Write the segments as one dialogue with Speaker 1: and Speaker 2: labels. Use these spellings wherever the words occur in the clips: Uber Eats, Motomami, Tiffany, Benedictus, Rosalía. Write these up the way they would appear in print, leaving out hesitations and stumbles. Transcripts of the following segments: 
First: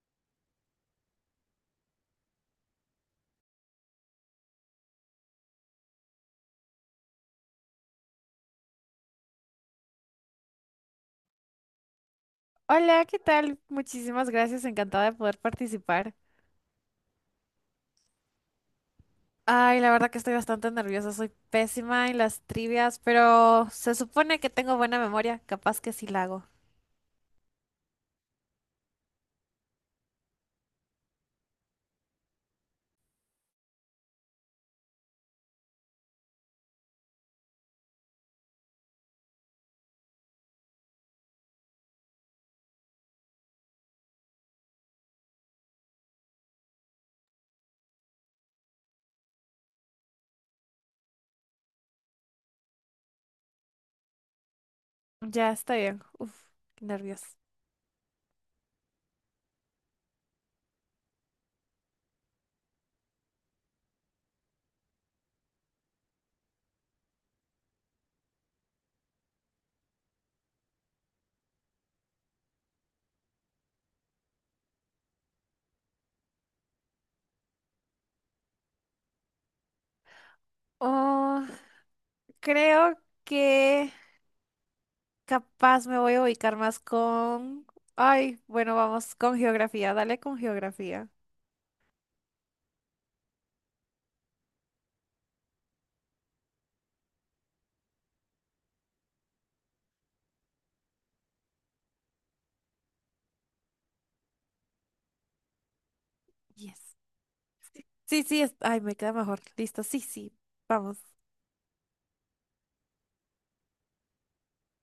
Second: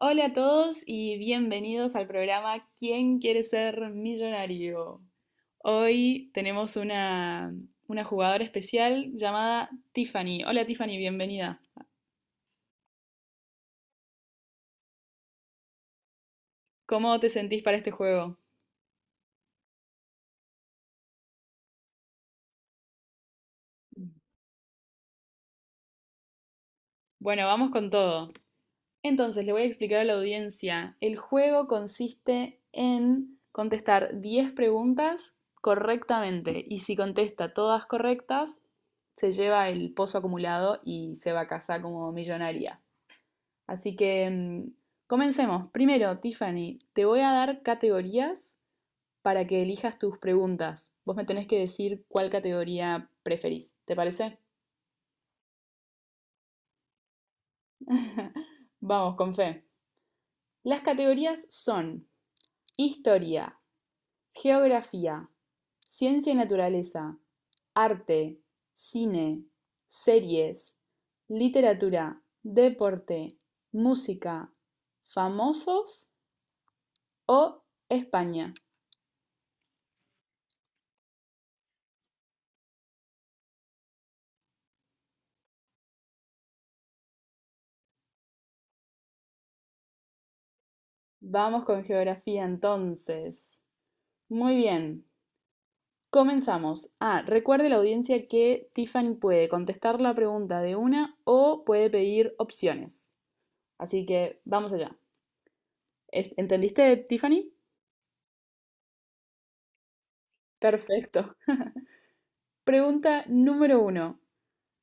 Speaker 1: Hola a todos y bienvenidos al programa ¿Quién quiere ser millonario? Hoy tenemos una jugadora especial llamada Tiffany. Hola Tiffany, bienvenida.
Speaker 2: Hola, ¿qué tal? Muchísimas gracias, encantada de poder participar.
Speaker 1: ¿Cómo te sentís para este juego?
Speaker 2: Ay, la verdad que estoy bastante nerviosa, soy pésima en las trivias, pero se supone que tengo buena memoria, capaz que sí la hago.
Speaker 1: Bueno, vamos con todo. Entonces, le voy a explicar a la audiencia. El juego consiste en contestar 10 preguntas correctamente y si contesta todas correctas, se lleva el pozo acumulado y se va a casa como millonaria. Así que comencemos. Primero, Tiffany, te voy a dar categorías para que elijas tus preguntas. Vos me tenés que decir cuál categoría preferís. ¿Te parece?
Speaker 2: Ya está bien, qué nervios.
Speaker 1: Vamos, con fe. Las categorías son historia, geografía, ciencia y naturaleza, arte, cine, series, literatura, deporte, música, famosos o España.
Speaker 2: Oh, creo que capaz me voy a ubicar más con... Ay, bueno, vamos con geografía, dale con geografía.
Speaker 1: Vamos con geografía entonces. Muy bien, comenzamos. Ah, recuerde la audiencia que Tiffany puede contestar la pregunta de una o puede pedir opciones. Así que vamos allá.
Speaker 2: Yes.
Speaker 1: ¿Entendiste, Tiffany?
Speaker 2: Sí, sí, ay, me queda mejor. Listo, sí, sí, vamos.
Speaker 1: Perfecto. Pregunta número uno.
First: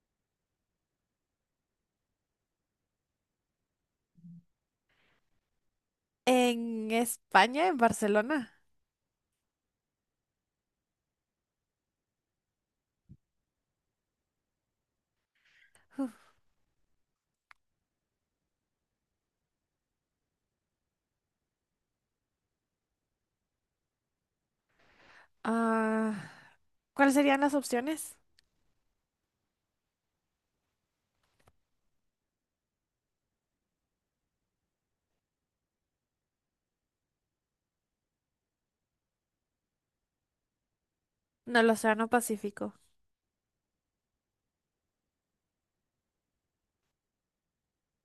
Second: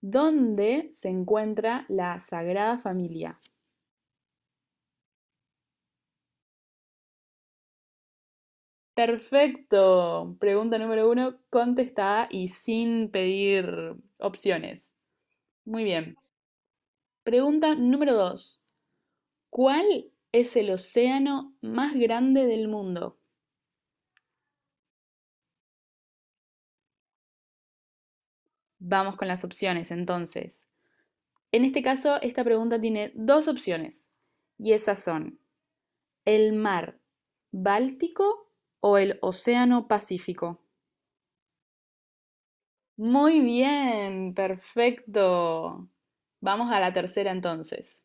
Speaker 1: ¿Dónde se encuentra la Sagrada Familia?
Speaker 2: En España, en Barcelona.
Speaker 1: Perfecto. Pregunta número uno, contestada y sin pedir opciones. Muy bien. Pregunta número dos. ¿Cuál es el océano más grande del mundo?
Speaker 2: Ah. ¿Cuáles serían las opciones?
Speaker 1: Vamos con las opciones entonces. En este caso, esta pregunta tiene dos opciones y esas son el mar Báltico o el océano Pacífico.
Speaker 2: No, el Océano Pacífico.
Speaker 1: Muy bien, perfecto. Vamos a la tercera entonces.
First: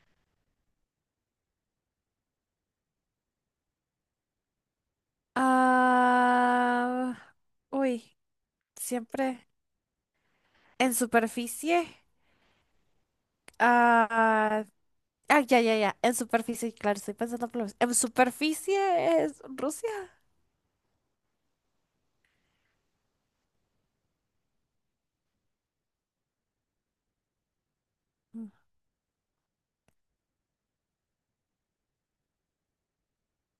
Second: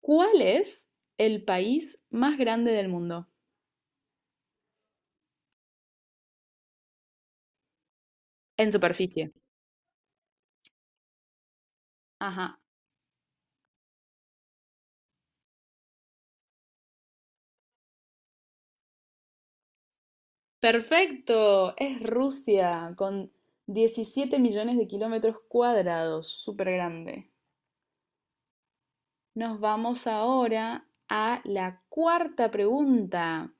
Speaker 1: ¿Cuál es el país más grande del mundo?
Speaker 2: Ah, uy,
Speaker 1: En superficie.
Speaker 2: siempre en superficie.
Speaker 1: Ajá.
Speaker 2: Ah, ah, ya, ya, ya. En superficie, claro, estoy pensando por en superficie es Rusia.
Speaker 1: Perfecto, es Rusia con 17 millones de kilómetros cuadrados, súper grande.
Speaker 2: Mm.
Speaker 1: Nos vamos ahora a la cuarta pregunta.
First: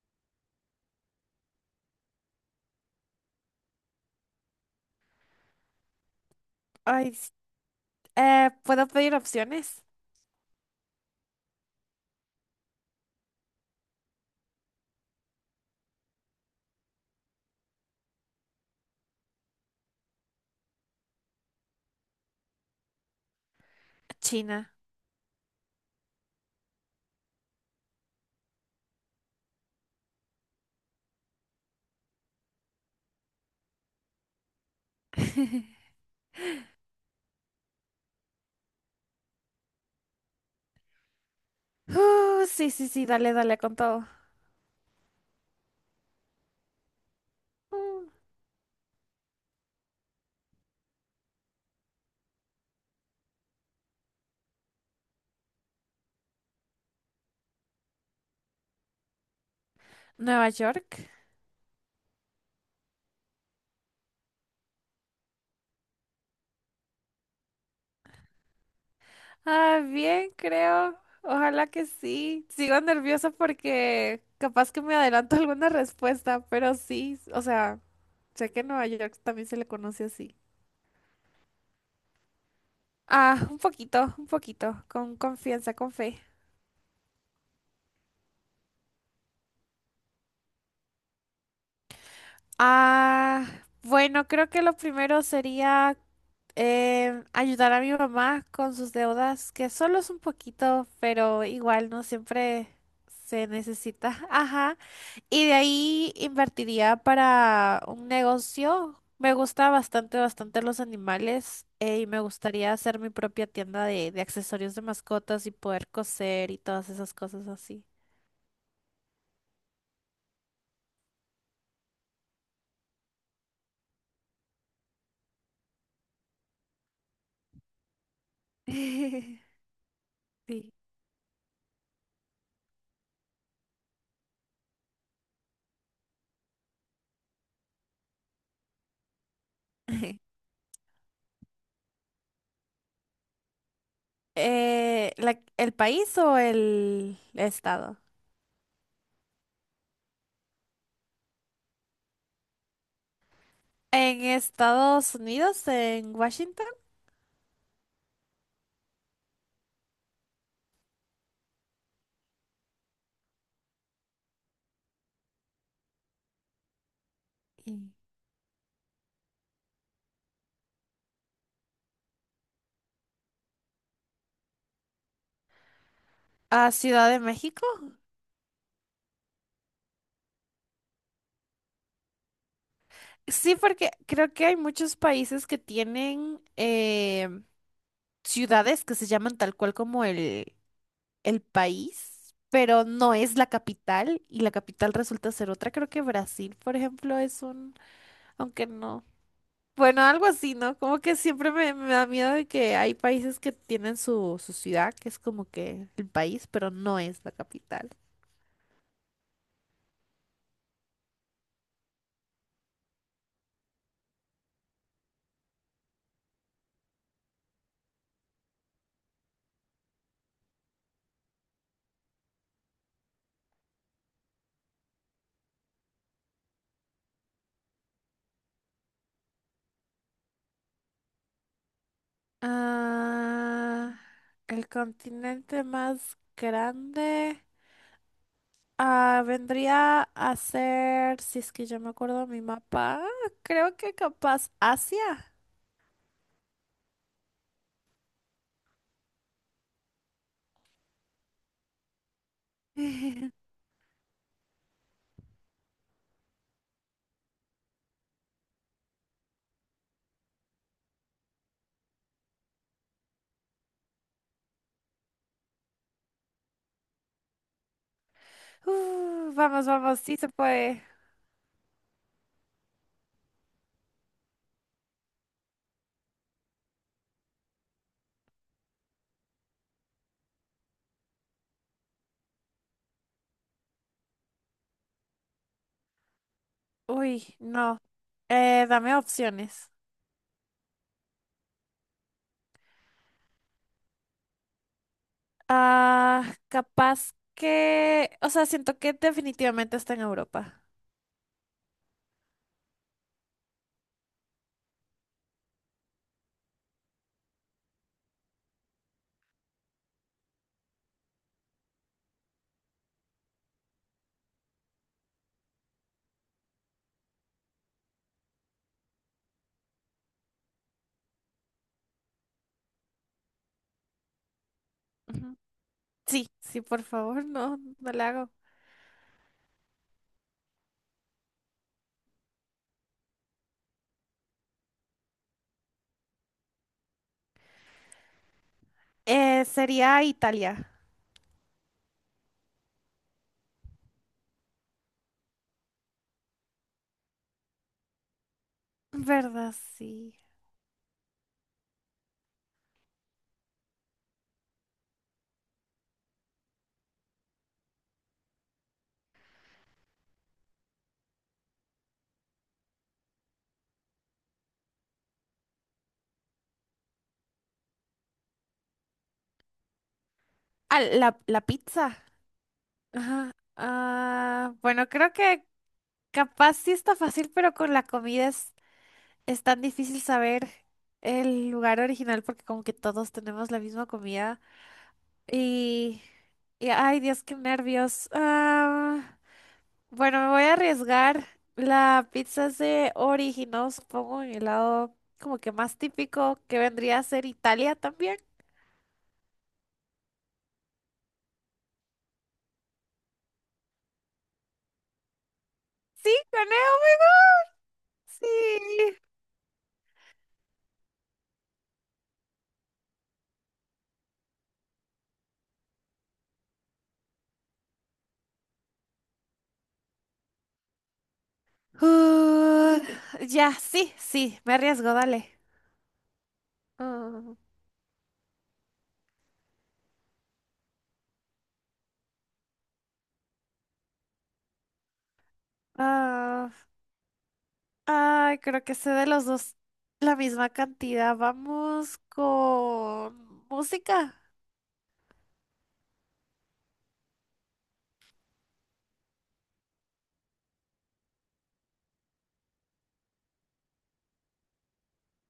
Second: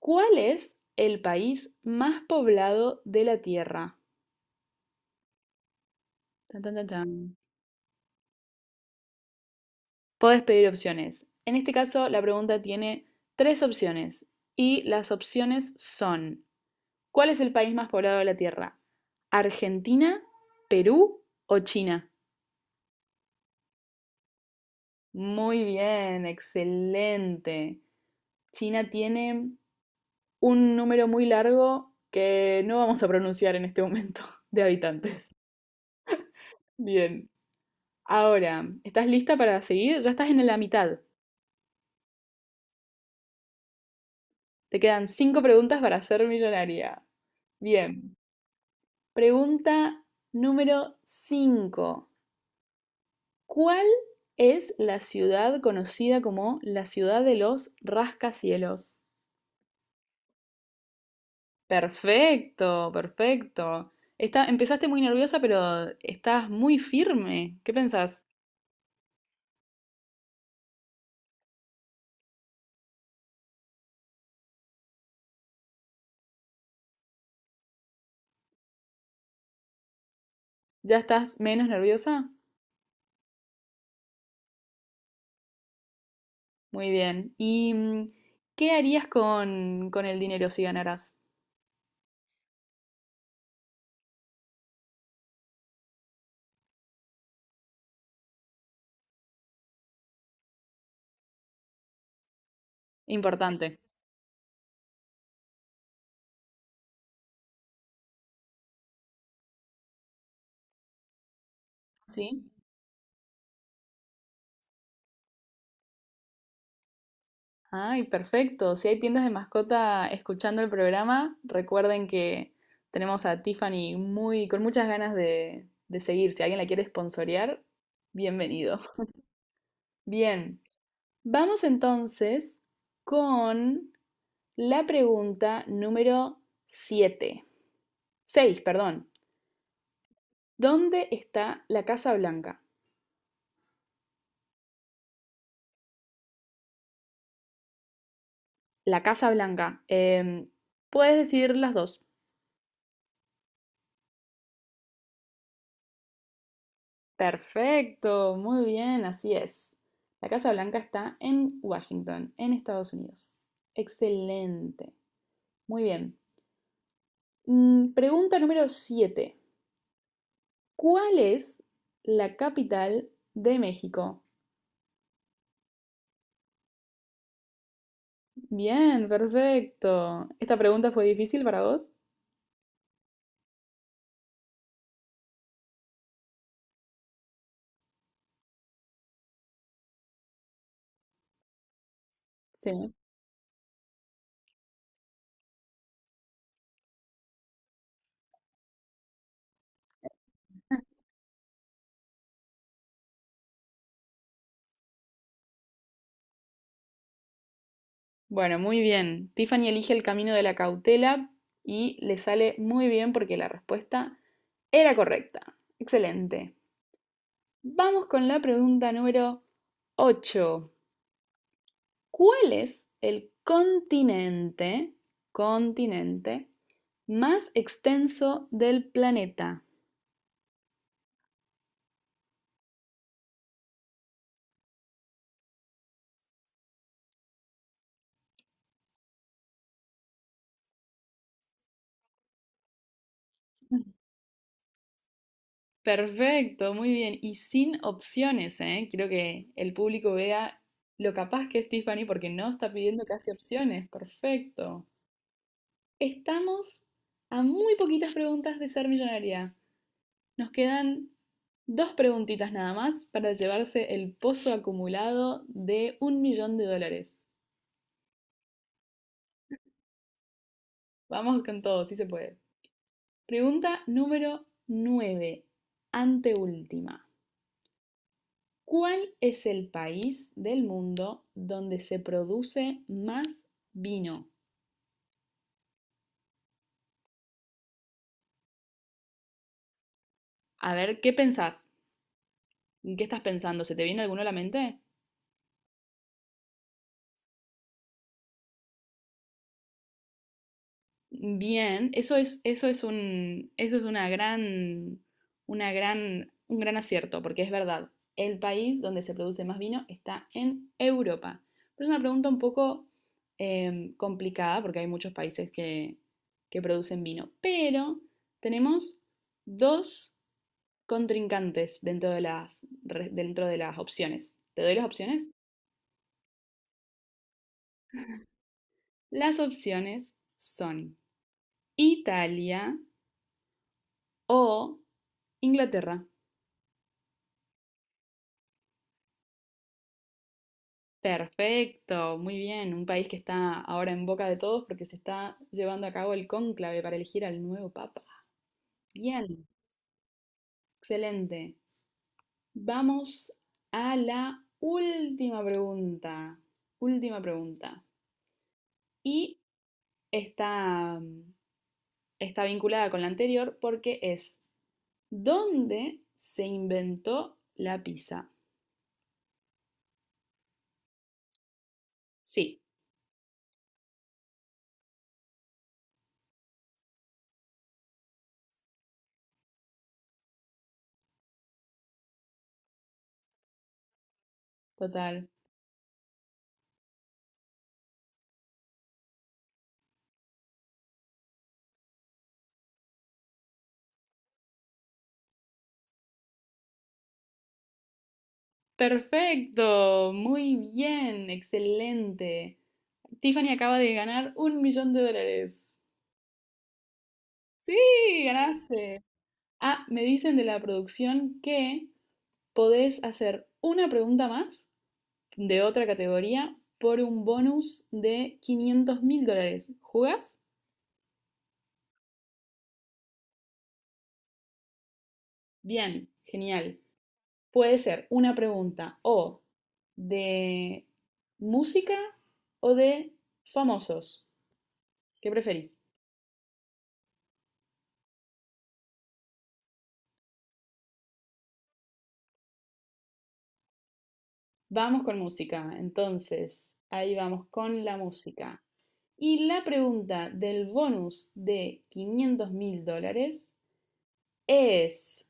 Speaker 1: ¿Cuál es el país más poblado de la Tierra? Tan, tan, tan, tan.
Speaker 2: Ay, s- ¿Puedo pedir opciones?
Speaker 1: Podés pedir opciones. En este caso, la pregunta tiene tres opciones y las opciones son, ¿cuál es el país más poblado de la Tierra? ¿Argentina, Perú o China?
Speaker 2: China.
Speaker 1: Muy bien, excelente. China tiene un número muy largo que no vamos a pronunciar en este momento de habitantes. Bien. Ahora, ¿estás lista para seguir? Ya estás en la mitad.
Speaker 2: Sí, sí, sí, dale, dale con todo.
Speaker 1: Te quedan cinco preguntas para ser millonaria.
Speaker 2: Mm.
Speaker 1: Bien. Pregunta número 5. ¿Cuál es la ciudad conocida como la ciudad de los rascacielos?
Speaker 2: Nueva York.
Speaker 1: Perfecto, perfecto. Está, empezaste muy nerviosa, pero estás muy firme. ¿Qué pensás?
Speaker 2: Ah, bien, creo. Ojalá que sí. Sigo nerviosa porque capaz que me adelanto alguna respuesta, pero sí, o sea, sé que en Nueva York también se le conoce así.
Speaker 1: ¿Ya estás menos nerviosa?
Speaker 2: Ah, un poquito, con confianza, con fe.
Speaker 1: Muy bien. ¿Y qué harías con el dinero si ganaras?
Speaker 2: Ah, bueno, creo que lo primero sería ayudar a mi mamá con sus deudas, que solo es un poquito, pero igual no siempre se
Speaker 1: Importante.
Speaker 2: necesita. Ajá. Y de ahí invertiría para un negocio. Me gusta bastante, bastante los animales y me
Speaker 1: ¿Sí?
Speaker 2: gustaría hacer mi propia tienda de accesorios de mascotas y poder coser y todas esas cosas así.
Speaker 1: Ay, perfecto. Si hay tiendas de mascota escuchando el programa, recuerden que tenemos a Tiffany muy, con muchas ganas de seguir. Si alguien la quiere sponsorear, bienvenido. Bien,
Speaker 2: Sí.
Speaker 1: vamos entonces con la pregunta número 7, 6, perdón. ¿Dónde está la Casa Blanca?
Speaker 2: El país o el estado?
Speaker 1: La Casa Blanca. Puedes decir las dos.
Speaker 2: En Estados Unidos, en Washington,
Speaker 1: Perfecto, muy bien, así es. La Casa Blanca está en Washington, en Estados Unidos. Excelente, muy bien.
Speaker 2: y-
Speaker 1: Pregunta número 7. ¿Cuál es la capital de México?
Speaker 2: a Ciudad de México.
Speaker 1: Bien, perfecto. ¿Esta pregunta fue difícil para vos?
Speaker 2: Sí, porque creo que hay muchos países que tienen ciudades que se llaman tal cual como el país, pero
Speaker 1: Sí.
Speaker 2: no es la capital y la capital resulta ser otra. Creo que Brasil, por ejemplo, es un, aunque no. Bueno, algo así, ¿no? Como que siempre me da miedo de que hay países que tienen su ciudad, que es como que el país, pero no es la capital.
Speaker 1: Bueno, muy bien. Tiffany elige el camino de la cautela y le sale muy bien porque la respuesta era correcta. Excelente. Vamos con la pregunta número 8. ¿Cuál es el continente más extenso del planeta?
Speaker 2: Ah, el continente más grande vendría a ser, si es que yo me acuerdo mi mapa, creo que capaz Asia.
Speaker 1: Perfecto, muy bien. Y sin opciones, ¿eh? Quiero que el público vea lo capaz que es Tiffany porque no está pidiendo casi opciones. Perfecto. Estamos a muy poquitas preguntas de ser millonaria. Nos quedan dos preguntitas nada más para llevarse el pozo acumulado de un millón de dólares.
Speaker 2: Vamos, vamos, sí se puede.
Speaker 1: Vamos con todo, sí se puede. Pregunta número 9, anteúltima. ¿Cuál es el país del mundo donde se produce más vino?
Speaker 2: Uy, no. Dame opciones.
Speaker 1: A ver, ¿qué pensás? ¿En qué estás pensando? ¿Se te viene alguno a la mente?
Speaker 2: Ah, capaz que, o sea, siento que definitivamente está en Europa.
Speaker 1: Bien, eso es, eso es una gran, una gran, un gran acierto, porque es verdad, el país donde se produce más vino está en Europa. Pero es una pregunta un poco complicada, porque hay muchos países que producen vino. Pero tenemos dos contrincantes dentro de las opciones. ¿Te doy las opciones?
Speaker 2: Ujú. Sí, sí, por favor, no, no la hago.
Speaker 1: Las opciones son Italia o Inglaterra.
Speaker 2: Sería Italia.
Speaker 1: Perfecto, muy bien. Un país que está ahora en boca de todos porque se está llevando a cabo el cónclave para elegir al nuevo papa. Bien,
Speaker 2: ¿Verdad? Sí.
Speaker 1: excelente. Vamos a la última pregunta. Última pregunta. Y está, está vinculada con la anterior porque es, ¿dónde se inventó la pizza?
Speaker 2: La pizza.
Speaker 1: Sí,
Speaker 2: Ajá. Bueno, creo que capaz sí está fácil, pero con la comida es tan difícil saber el lugar original porque como que todos tenemos la misma comida.
Speaker 1: total.
Speaker 2: Y, ay, Dios, qué nervios. Bueno, me voy a arriesgar. La pizza se originó, supongo, en el lado como que más típico que vendría a ser Italia también.
Speaker 1: Perfecto, muy bien, excelente. Tiffany acaba de ganar un millón de dólares.
Speaker 2: Sí, gané, oh my
Speaker 1: Sí,
Speaker 2: God, sí.
Speaker 1: ganaste. Ah, me dicen de la producción que podés hacer una pregunta más de otra categoría por un bonus de 500.000 dólares. ¿Jugás?
Speaker 2: Uh, ya, sí, sí, me arriesgo, dale.
Speaker 1: Bien, genial.
Speaker 2: Ah,
Speaker 1: Puede ser una pregunta o de música o de famosos. ¿Qué preferís?
Speaker 2: Ah, ay, creo que sé de los dos la misma cantidad. Vamos con música.
Speaker 1: Vamos con música. Entonces, ahí vamos con la música. Y la pregunta del bonus de 500 mil dólares es,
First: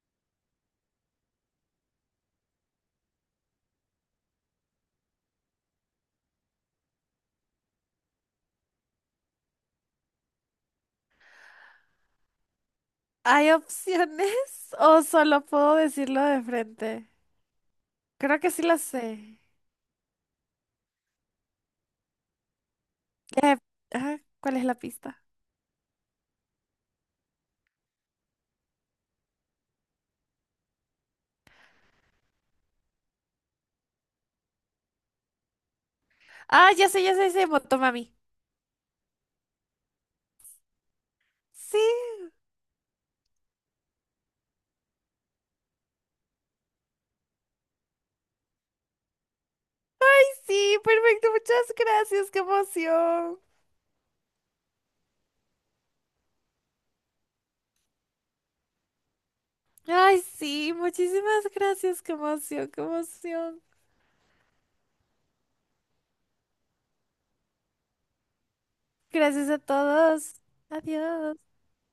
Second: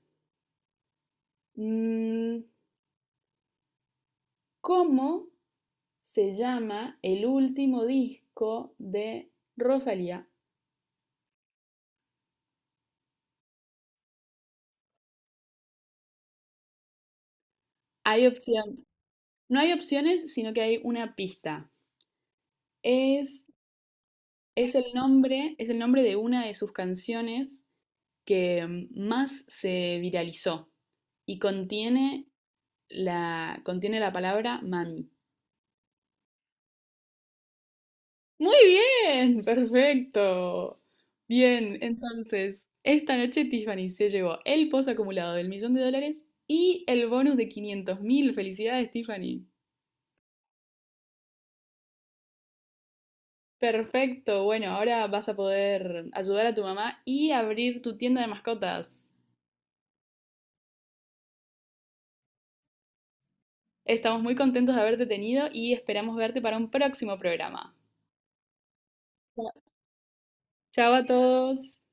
Speaker 1: mm, ¿cómo se llama el último disco de Rosalía?
Speaker 2: ¿Hay opciones o solo puedo decirlo de frente?
Speaker 1: Hay
Speaker 2: Creo que sí lo
Speaker 1: opción,
Speaker 2: sé.
Speaker 1: no hay opciones, sino que hay una pista. Es,
Speaker 2: Eh, ¿Cuál es
Speaker 1: es
Speaker 2: la
Speaker 1: el
Speaker 2: pista?
Speaker 1: nombre, es el nombre de una de sus canciones que más se viralizó y contiene la palabra mami.
Speaker 2: Ah, ya sé, ya sé, ya sé, Motomami.
Speaker 1: Muy bien, perfecto. Bien,
Speaker 2: Sí,
Speaker 1: entonces, esta noche Tiffany se llevó el pozo acumulado del millón de dólares y el bonus de 500.000. Felicidades, Tiffany.
Speaker 2: sí, perfecto, muchas gracias, qué emoción.
Speaker 1: Perfecto, bueno, ahora vas a poder ayudar a tu mamá y abrir tu tienda de mascotas.
Speaker 2: Ay, sí, muchísimas gracias, qué emoción, qué emoción.
Speaker 1: Estamos muy contentos de haberte tenido y esperamos verte para un próximo programa.
Speaker 2: Gracias a todos.
Speaker 1: Chao a
Speaker 2: Adiós.
Speaker 1: todos.